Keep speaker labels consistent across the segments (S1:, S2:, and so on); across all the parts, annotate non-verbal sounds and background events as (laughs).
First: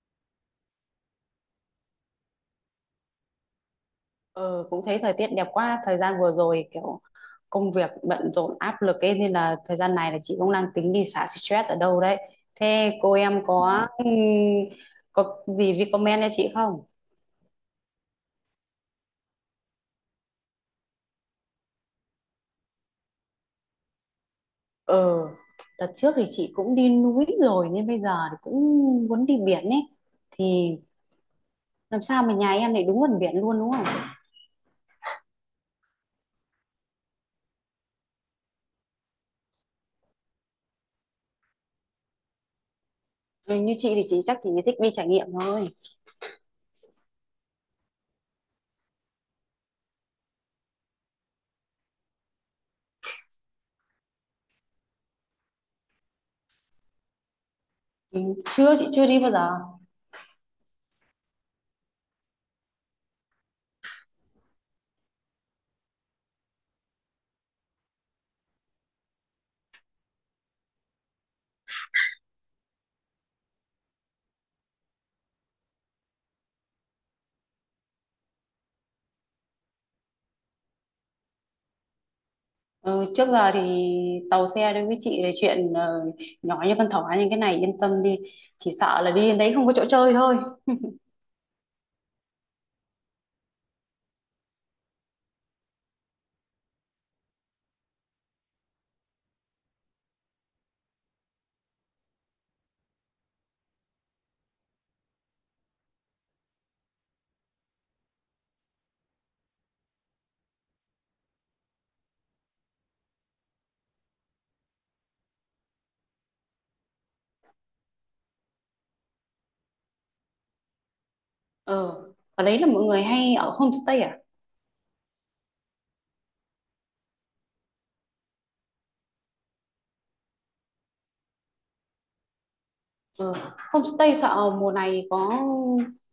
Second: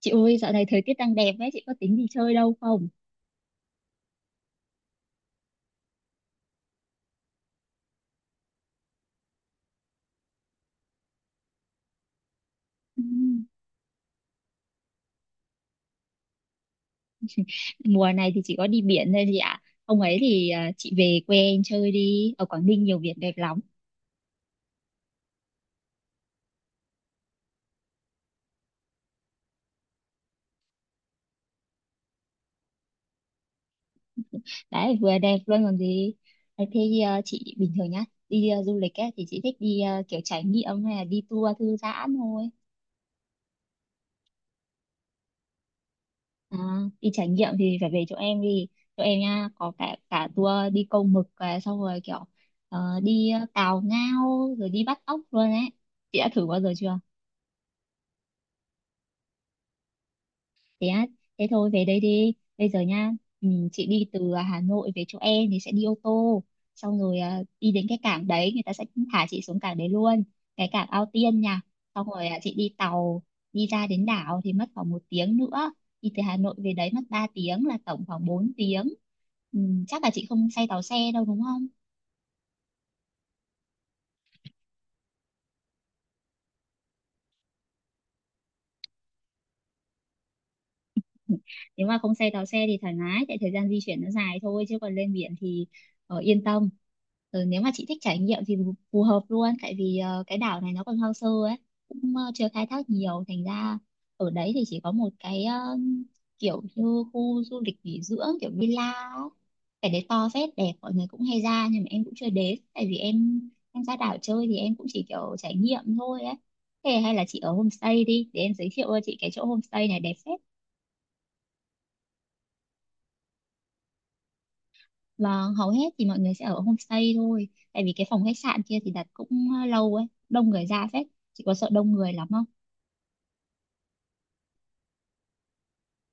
S1: Chị ơi, dạo này thời tiết đang đẹp ấy, chị có tính đi chơi đâu không?
S2: Ờ, cũng thấy thời tiết đẹp quá. Thời gian vừa rồi kiểu công việc bận rộn áp lực ấy nên là thời gian này là chị cũng đang tính đi xả stress ở đâu đấy. Thế cô em
S1: (laughs)
S2: có gì recommend cho chị không?
S1: Ừ. Mùa này thì chỉ có đi biển thôi chị ạ. Hôm ấy thì chị về quê em chơi đi, ở Quảng Ninh nhiều biển đẹp lắm.
S2: Ờ, đợt trước thì chị cũng đi núi rồi nên bây giờ thì cũng muốn đi biển ấy, thì làm sao mà nhà em lại đúng gần biển luôn, đúng không?
S1: Đấy, vừa đẹp luôn còn gì. Đấy, thế à, chị bình thường nhá, đi du lịch ấy, thì chị thích đi kiểu trải nghiệm hay là đi tour thư giãn thôi.
S2: Ừ, như chị thì chị chắc chị thích đi trải nghiệm thôi.
S1: À, đi trải nghiệm thì phải về chỗ em đi. Chỗ em nha, có cả cả tour đi câu mực, xong rồi kiểu đi cào ngao, rồi đi bắt ốc luôn ấy. Chị đã thử bao giờ chưa?
S2: Ừ, chưa, chị chưa đi bao giờ.
S1: Thế á? Thế thôi, về đây đi bây giờ nha. Ừ, chị đi từ Hà Nội về chỗ em thì sẽ đi ô tô, xong rồi đi đến cái cảng đấy, người ta sẽ thả chị xuống cảng đấy luôn, cái cảng Ao Tiên nha. Xong rồi chị đi tàu đi ra đến đảo thì mất khoảng 1 tiếng nữa. Đi từ Hà Nội về đấy mất 3 tiếng, là tổng khoảng 4 tiếng. ừ, Chắc là chị không say tàu xe đâu đúng không?
S2: Ừ, trước giờ thì tàu xe đối với chị là chuyện nhỏ như con thỏ, nhưng cái này yên tâm đi, chỉ sợ là đi đến đấy không có chỗ chơi thôi.
S1: (laughs) Nếu mà không tàu xe thì thoải mái, tại thời gian di chuyển nó dài thôi chứ còn lên biển thì yên tâm. Rồi nếu mà chị thích trải nghiệm thì phù phù hợp luôn, tại vì cái đảo này nó còn hoang sơ ấy, cũng chưa khai thác nhiều. Thành ra ở đấy thì chỉ có một cái kiểu như khu du lịch nghỉ dưỡng kiểu villa ấy. Cái đấy to phết, đẹp, mọi người cũng hay ra nhưng mà em cũng chưa đến, tại vì em ra đảo chơi thì em cũng chỉ kiểu trải nghiệm thôi ấy. Thế hay là chị ở homestay đi, để em giới thiệu cho chị cái chỗ homestay này đẹp phết.
S2: Ừ. Ở đấy là mọi người hay ở homestay à?
S1: Vâng, hầu hết thì mọi người sẽ ở homestay thôi. Tại vì cái phòng khách sạn kia thì đặt cũng lâu ấy, đông người ra phết. Chị có sợ đông người lắm không?
S2: Ừ. Homestay sợ mùa này có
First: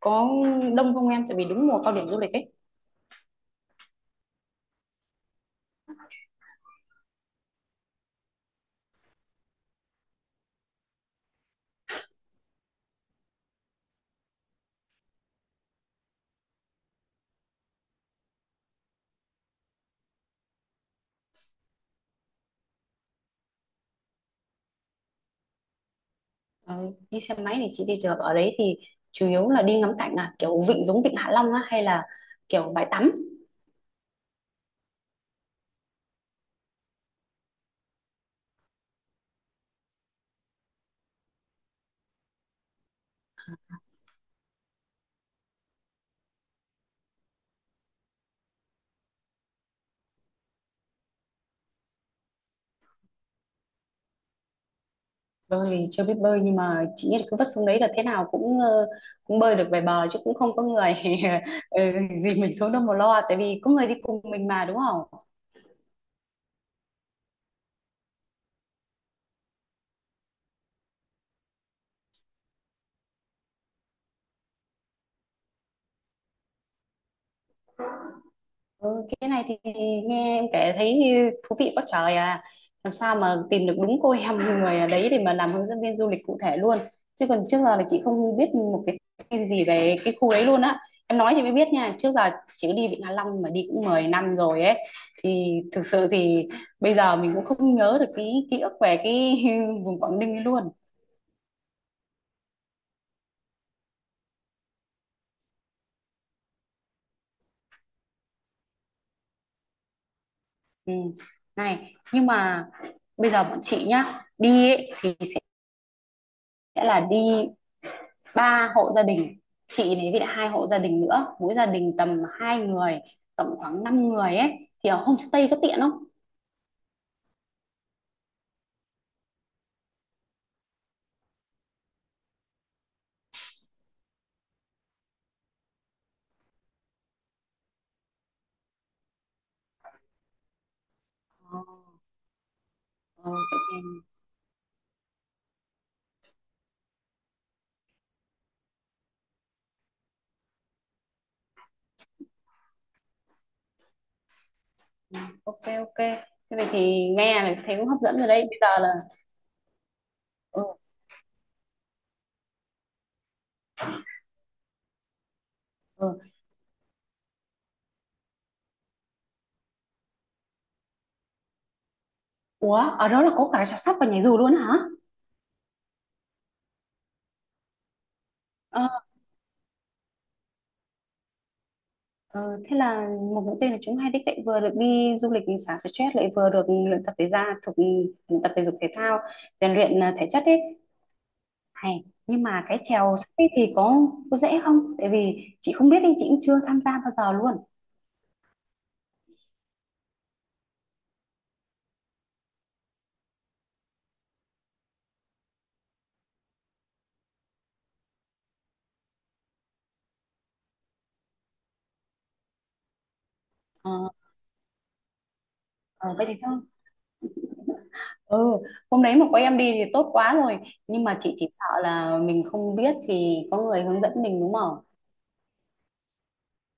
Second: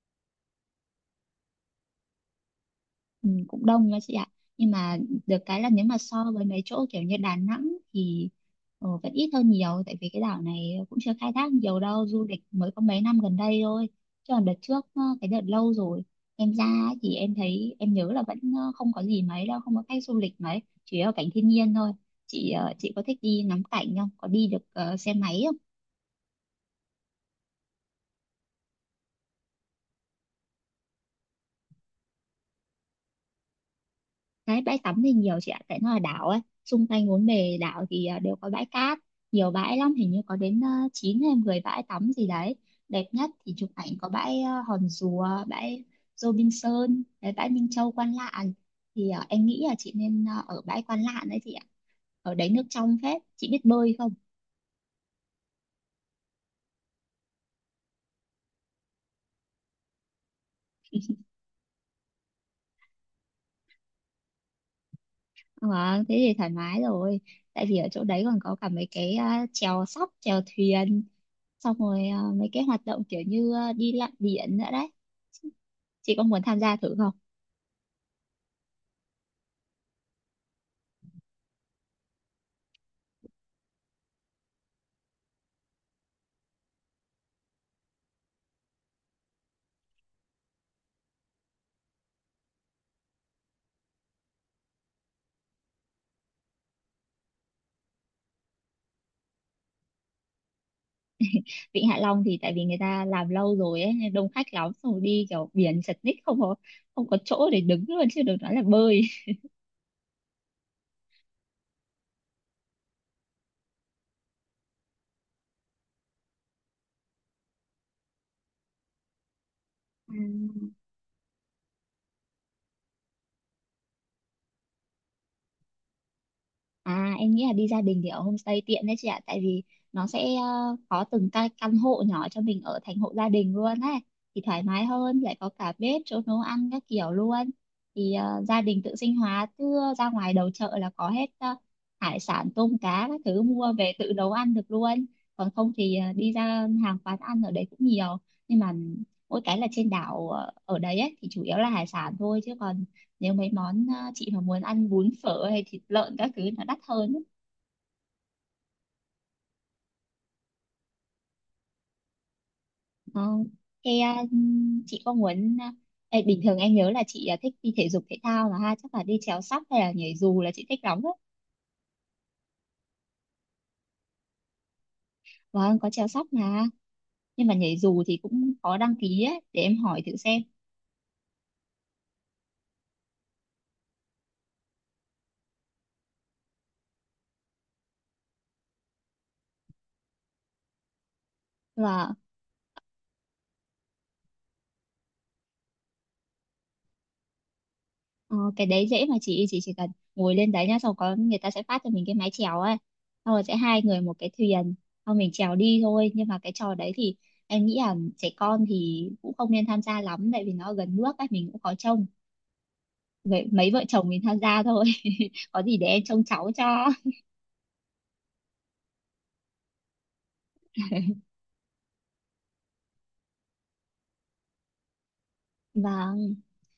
S2: có đông không em, tại vì đúng mùa cao điểm du lịch ấy?
S1: Ừ, cũng đông nha chị ạ, nhưng mà được cái là nếu mà so với mấy chỗ kiểu như Đà Nẵng thì vẫn ít hơn nhiều, tại vì cái đảo này cũng chưa khai thác nhiều đâu, du lịch mới có mấy năm gần đây thôi, chứ còn đợt trước, cái đợt lâu rồi em ra ấy thì em thấy, em nhớ là vẫn không có gì mấy đâu, không có khách du lịch mấy, chỉ có cảnh thiên nhiên thôi. Chị có thích đi ngắm cảnh không, có đi được xe máy không?
S2: Ừ. Đi xe máy thì chị đi được. Ở đấy thì chủ yếu là đi ngắm cảnh à, kiểu vịnh giống vịnh Hạ Long á, hay là kiểu bãi tắm?
S1: Đấy, bãi tắm thì nhiều chị ạ, tại nó là đảo ấy. Xung quanh bốn bề đảo thì đều có bãi cát, nhiều bãi lắm, hình như có đến 9 hay 10 bãi tắm gì đấy. Đẹp nhất thì chụp ảnh có bãi Hòn Rùa, bãi Robinson, đấy, bãi Minh Châu, Quan Lạn. Thì em nghĩ là chị nên ở bãi Quan Lạn đấy chị ạ. Ở đấy nước trong phết, chị biết bơi không?
S2: Bơi thì chưa biết bơi, nhưng mà chị nghĩ là cứ vất xuống đấy là thế nào cũng cũng bơi được về bờ chứ, cũng không có người (laughs) ừ, gì mình xuống đâu mà lo, tại vì có người đi cùng mình mà, đúng không?
S1: Ờ, thế thì thoải mái rồi. Tại vì ở chỗ đấy còn có cả mấy cái chèo sóc, chèo thuyền, xong rồi mấy cái hoạt động kiểu như đi lặn biển nữa đấy, chị có muốn tham gia thử không?
S2: Ừ, cái này thì nghe em kể thấy như thú vị quá trời à. Làm sao mà tìm được đúng cô em (laughs) người ở đấy để mà làm hướng dẫn viên du lịch cụ thể luôn, chứ còn trước giờ là chị không biết một cái gì về cái khu đấy luôn á. Em nói thì mới biết nha. Trước giờ chị đi Vịnh Hạ Long mà đi cũng 10 năm rồi ấy, thì thực sự thì bây giờ mình cũng không nhớ được cái ký ức về cái (laughs) vùng Quảng Ninh ấy luôn.
S1: Vịnh Hạ Long thì tại vì người ta làm lâu rồi ấy nên đông khách lắm, xong rồi đi kiểu biển chật ních, không có chỗ để đứng luôn chứ đừng nói là bơi.
S2: Ừ. Này, nhưng mà bây giờ bọn chị nhá, đi ấy, thì sẽ là đi ba hộ gia đình, chị đấy
S1: Ừ.
S2: với lại hai hộ gia đình nữa, mỗi gia đình tầm hai người, tổng khoảng 5 người ấy, thì ở homestay có tiện không?
S1: À, em nghĩ là đi gia đình thì ở homestay tiện đấy chị ạ. Tại vì nó sẽ có từng căn hộ nhỏ cho mình ở, thành hộ gia đình luôn ấy. Thì thoải mái hơn, lại có cả bếp, chỗ nấu ăn các kiểu luôn. Thì gia đình tự sinh hoạt, cứ ra ngoài đầu chợ là có hết hải sản, tôm cá các
S2: Ờ,
S1: thứ,
S2: vậy
S1: mua về
S2: thì-
S1: tự nấu ăn được luôn. Còn không thì đi ra hàng quán ăn ở đấy cũng nhiều. Nhưng mà mỗi cái là trên đảo ở đấy ấy, thì chủ yếu là hải sản thôi. Chứ còn nếu mấy món chị mà muốn ăn bún phở
S2: Ok,
S1: hay thịt
S2: ok,
S1: lợn các thứ
S2: thế
S1: nó
S2: vậy
S1: đắt
S2: thì
S1: hơn ấy.
S2: nghe là thấy cũng hấp dẫn rồi đấy. Bây giờ là ừ,
S1: Ờ, thế à, chị có muốn ê,
S2: ừ.
S1: bình thường em nhớ là chị thích đi thể dục thể thao mà ha, chắc là đi trèo sắp hay là nhảy dù là chị thích lắm đấy.
S2: Ủa, ở đó là có cả chăm sóc và nhảy dù luôn hả?
S1: Vâng, có trèo sắp mà, nhưng mà nhảy dù thì cũng có
S2: Ờ,
S1: đăng ký ấy, để em hỏi thử xem.
S2: ờ, thế là một mũi tên là chúng hai đích, lại vừa được đi du lịch xả stress, lại vừa được luyện tập thể ra thuộc tập thể dục thể thao, rèn luyện thể chất ấy. Hay.
S1: Và
S2: Nhưng mà cái chèo sắp thì có dễ không? Tại vì chị không biết đi, chị cũng chưa tham gia bao giờ luôn.
S1: Ờ, cái đấy dễ mà, chị chỉ cần ngồi lên đấy nhá, xong có người ta sẽ phát cho mình cái mái chèo ấy, xong rồi sẽ hai người một cái thuyền, xong mình chèo đi thôi. Nhưng mà cái trò đấy thì em nghĩ là trẻ con thì cũng không nên tham gia lắm, tại vì nó gần nước ấy, mình cũng khó trông, vậy mấy vợ
S2: Ờ,
S1: chồng mình tham gia thôi. (laughs) Có gì để em
S2: ờ,
S1: trông
S2: vậy thì
S1: cháu
S2: thôi.
S1: cho.
S2: Ừ, hôm đấy mà có em đi thì tốt quá rồi. Nhưng mà chị chỉ sợ là mình không biết, thì có người hướng dẫn mình đúng không?
S1: Vâng,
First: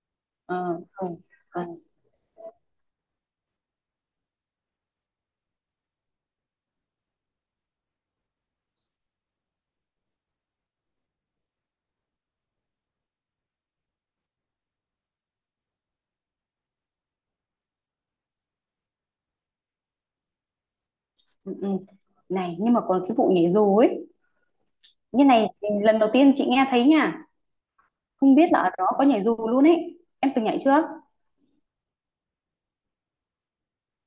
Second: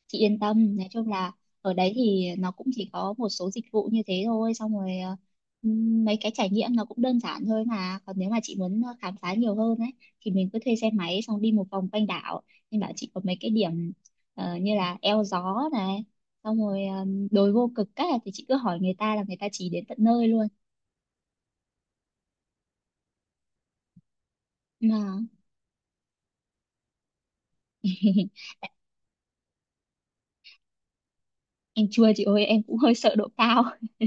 S1: chị yên tâm,
S2: Ờ,
S1: nói
S2: ừ,
S1: chung là
S2: ừ,
S1: ở đấy thì nó cũng chỉ có một số dịch vụ như thế thôi, xong rồi mấy cái trải nghiệm nó cũng đơn giản thôi mà. Còn nếu mà chị muốn khám phá nhiều hơn ấy, thì mình cứ thuê xe máy xong đi một vòng quanh đảo. Nên bảo chị có mấy cái điểm như là eo gió này, xong rồi đồi vô cực các là thì chị cứ hỏi người ta là người ta chỉ đến tận nơi luôn.
S2: ừ. Ừ. Này, nhưng mà còn cái vụ nhảy dù ấy.
S1: Mà
S2: Như này thì lần đầu tiên chị nghe thấy nha. Không biết
S1: (laughs)
S2: là ở đó có nhảy dù luôn ấy. Em từng nhảy chưa?
S1: em chua chị ơi, em cũng hơi sợ độ cao. (laughs)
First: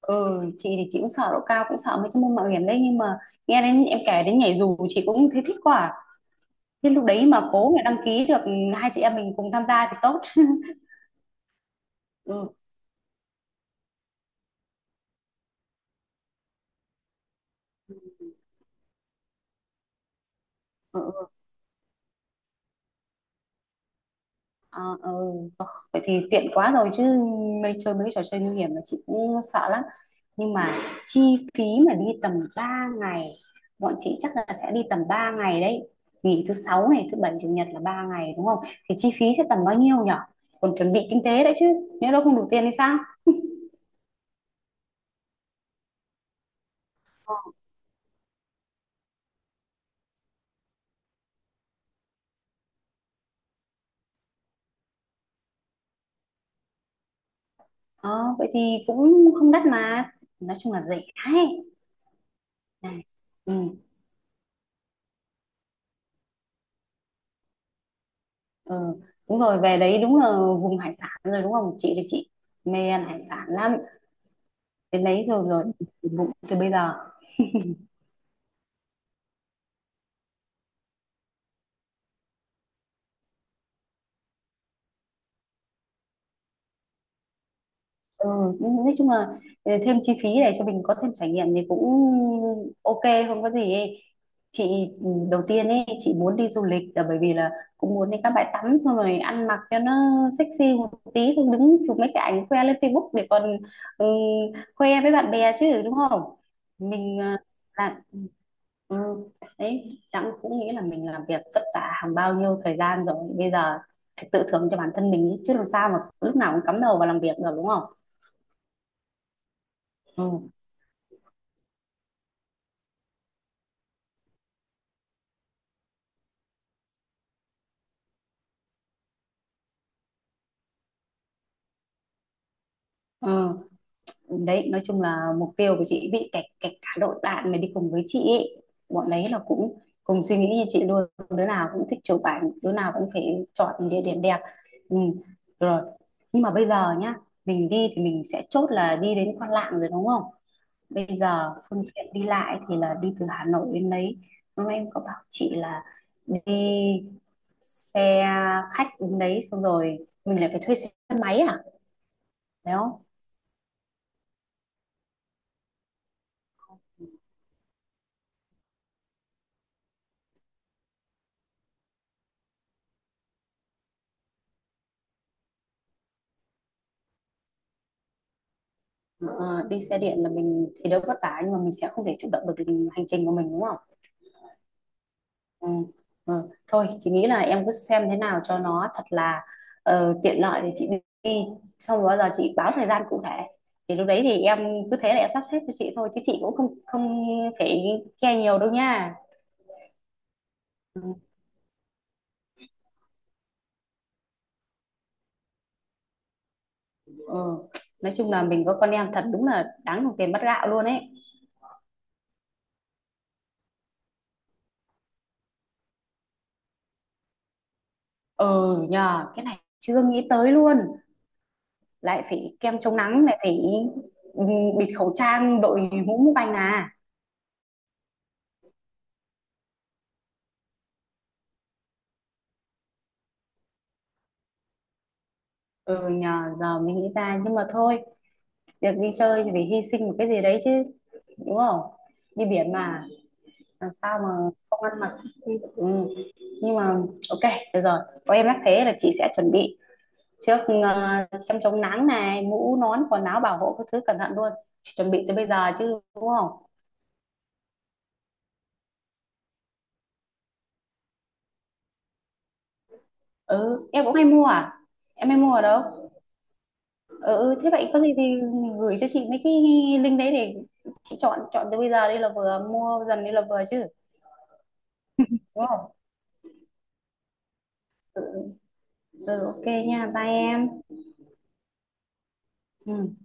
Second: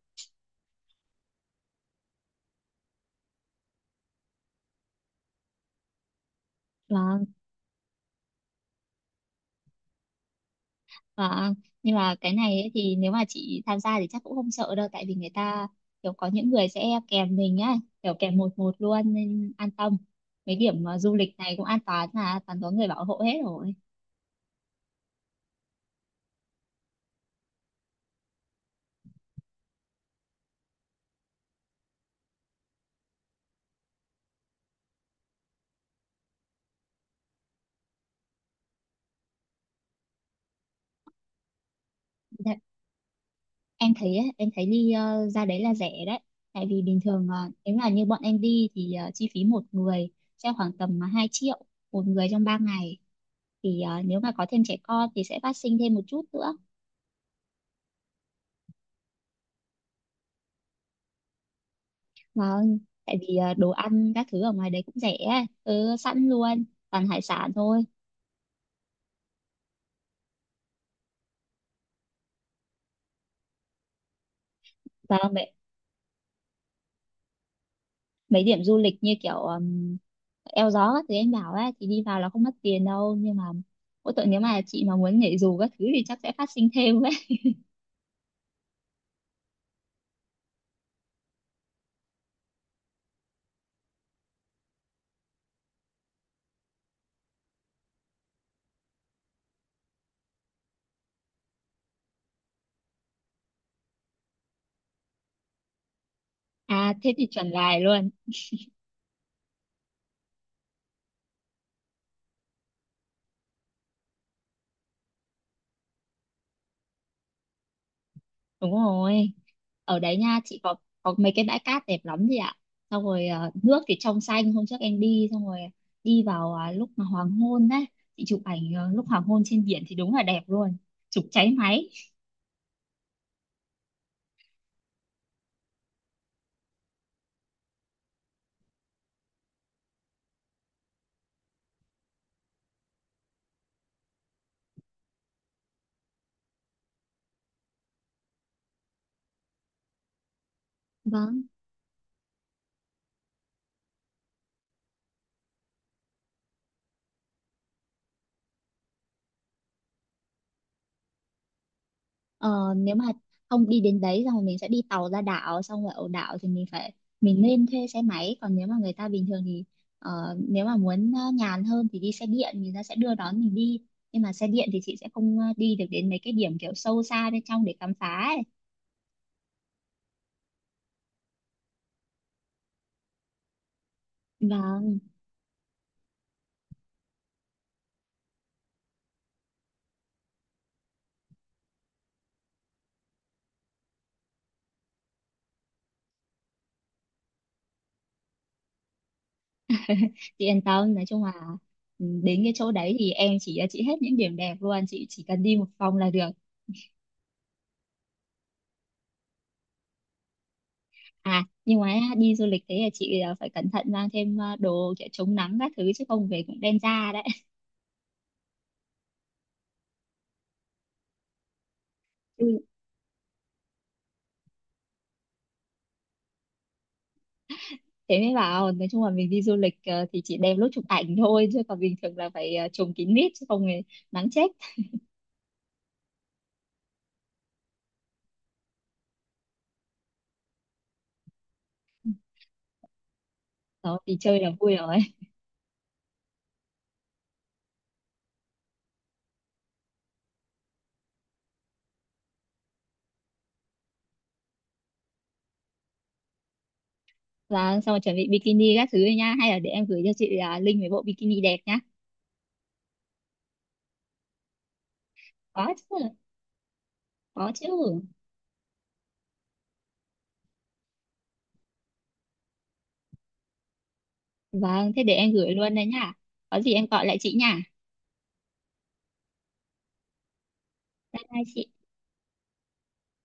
S2: Ừ, chị thì chị cũng sợ độ cao, cũng sợ mấy cái môn mạo hiểm đấy. Nhưng mà nghe đến em kể đến nhảy dù chị cũng thấy thích quá à. Thế lúc đấy
S1: Vâng.
S2: mà cố mà đăng ký được hai chị em mình cùng tham gia thì tốt.
S1: À, nhưng mà cái
S2: Ừ.
S1: này ấy, thì nếu mà chị tham gia thì chắc cũng không sợ đâu, tại vì người ta kiểu có những người sẽ kèm mình á, kiểu kèm một một luôn nên an tâm. Mấy điểm
S2: Ừ,
S1: du
S2: ừ,
S1: lịch này cũng an toàn, là toàn có người bảo hộ hết rồi.
S2: à, ừ. Ờ, vậy thì tiện quá rồi chứ, mấy chơi mấy trò chơi nguy hiểm là chị cũng sợ lắm. Nhưng mà chi phí mà đi tầm 3 ngày, bọn chị chắc là sẽ đi tầm 3 ngày đấy. Nghỉ thứ sáu này, thứ bảy chủ nhật là 3 ngày đúng không? Thì chi phí sẽ tầm bao nhiêu nhở? Còn chuẩn bị kinh tế đấy chứ. Nếu đâu không đủ
S1: Dạ,
S2: tiền thì sao?
S1: em thấy ấy, em thấy đi ra đấy là rẻ đấy, tại vì bình thường nếu mà như bọn em đi thì chi phí một người sẽ khoảng tầm 2 triệu một người trong 3 ngày. Thì nếu mà có thêm trẻ con thì sẽ phát sinh thêm một chút nữa.
S2: Ờ, vậy thì cũng không đắt mà. Nói chung là rẻ ấy.
S1: Vâng,
S2: Này.
S1: tại vì
S2: Ừ.
S1: đồ ăn các thứ ở ngoài đấy cũng rẻ, ấy. Ừ, Sẵn luôn, toàn hải sản thôi.
S2: Ờ, đúng rồi, về đấy đúng là vùng hải sản rồi đúng không? Chị thì chị mê ăn hải sản lắm, đến
S1: Và
S2: đấy rồi
S1: mấy,
S2: rồi thì bụng từ bây giờ.
S1: mấy điểm du lịch như kiểu eo gió các thứ em bảo ấy, thì đi vào là không mất tiền đâu. Nhưng mà mỗi tội nếu mà chị mà muốn nhảy dù các thứ thì chắc sẽ phát sinh thêm ấy. (laughs)
S2: ừ, nói chung là ờ, thêm chi phí để cho mình có thêm trải nghiệm thì cũng ok, không có gì ấy. Chị ừ, đầu tiên ấy chị muốn đi du lịch là bởi vì là cũng muốn đi các bãi tắm, xong rồi ăn mặc cho nó sexy một tí, xong đứng chụp mấy cái ảnh khoe lên Facebook để còn ừ, khoe với bạn bè chứ, đúng không?
S1: À, thế
S2: Mình
S1: thì
S2: ờ,
S1: chuẩn lại
S2: làm
S1: luôn.
S2: ừ, đấy Đặng cũng nghĩ là mình làm việc vất vả hàng bao nhiêu thời gian rồi, bây giờ phải tự thưởng cho bản thân mình ý, chứ làm sao mà lúc nào cũng cắm đầu vào làm việc được đúng không?
S1: Đúng rồi. Ở đấy nha,
S2: Ừ.
S1: chị có mấy cái bãi cát đẹp lắm chị ạ. Xong rồi nước thì trong xanh, hôm trước em đi xong rồi đi vào lúc mà hoàng hôn đấy, chị chụp ảnh lúc hoàng hôn trên biển thì đúng là đẹp luôn. Chụp cháy máy.
S2: Ừ. Đấy, nói chung là mục tiêu của chị bị kẹt kẹt cả đội bạn mà đi cùng với chị ý. Bọn đấy là cũng cùng suy nghĩ như chị luôn, đứa nào cũng thích chụp ảnh, đứa nào cũng phải chọn địa điểm đẹp. Ừ. Rồi, nhưng mà bây giờ nhá, mình đi thì mình sẽ chốt là đi đến Quan Lạn rồi đúng không? Bây
S1: Vâng.
S2: giờ phương tiện đi lại thì là đi từ Hà Nội đến đấy, lúc em có bảo chị là đi xe khách đến đấy, xong rồi mình lại phải thuê xe máy à,
S1: Ờ,
S2: phải
S1: nếu
S2: không?
S1: mà không đi đến đấy xong rồi mình sẽ đi tàu ra đảo, xong rồi ở đảo thì mình phải, mình nên thuê xe máy, còn nếu mà người ta bình thường thì ờ, nếu mà muốn nhàn hơn thì đi xe điện, người ta sẽ đưa đón mình đi. Nhưng mà xe điện thì chị sẽ không đi được đến mấy cái điểm kiểu sâu xa bên trong để khám phá ấy.
S2: Ờ, đi xe điện là mình thì đỡ vất vả, nhưng mà mình sẽ không thể chủ động được hành trình của mình đúng không?
S1: Vâng,
S2: Ừ. Ừ, thôi chị nghĩ là em cứ xem thế nào cho nó thật là tiện lợi để chị đi, xong rồi bao giờ chị báo thời gian cụ thể thì lúc đấy thì em cứ thế là em sắp xếp cho chị thôi, chứ chị cũng không không phải care nhiều đâu nha.
S1: chị yên tâm, nói chung là đến cái chỗ đấy thì em chỉ cho chị hết những điểm đẹp luôn, chị chỉ cần đi một vòng là được.
S2: Ừ. Nói chung là mình có con em thật đúng là đáng đồng tiền bát gạo luôn ấy.
S1: À, nhưng mà đi du lịch thế là chị phải cẩn thận mang thêm đồ kiểu chống nắng các thứ, chứ không về cũng đen da đấy.
S2: Ừ nhờ, cái này chưa nghĩ tới luôn, lại phải kem chống nắng, lại phải ừ, bịt khẩu trang, đội mũ mũ banh à.
S1: Thế mới bảo, nói chung là mình đi du lịch thì chỉ đem lúc chụp ảnh thôi, chứ còn bình thường là phải trùm kín mít chứ không thì nắng chết.
S2: Ừ nhờ, giờ mình nghĩ ra, nhưng mà thôi, được đi chơi thì phải hy sinh một cái gì đấy chứ, đúng không? Đi biển mà, làm
S1: Đó thì
S2: sao mà
S1: chơi là vui
S2: không ăn
S1: rồi.
S2: mặc.
S1: (laughs)
S2: Ừ. Nhưng mà ok, được rồi, có em nhắc thế là chị sẽ chuẩn bị trước ờ, chăm chống nắng này, mũ nón, quần áo bảo hộ các thứ cẩn thận luôn, chuẩn bị từ bây giờ chứ đúng không?
S1: Và xong rồi chuẩn bị bikini các thứ nha, hay là để em gửi cho chị link về bộ bikini đẹp nhá.
S2: Ừ, em cũng hay mua à, em hay mua ở
S1: Có
S2: đâu?
S1: chứ.
S2: Ừ,
S1: Có
S2: ừ,
S1: chứ.
S2: thế vậy có gì thì gửi cho chị mấy cái link đấy để chị chọn chọn từ bây giờ đi là vừa, mua dần đi là vừa chứ
S1: Vâng, thế để em gửi
S2: đúng
S1: luôn đây
S2: không?
S1: nhá. Có gì em gọi lại chị nha.
S2: Ừ, ừ ok nha, bye em.
S1: Bye bye chị.
S2: Ừ.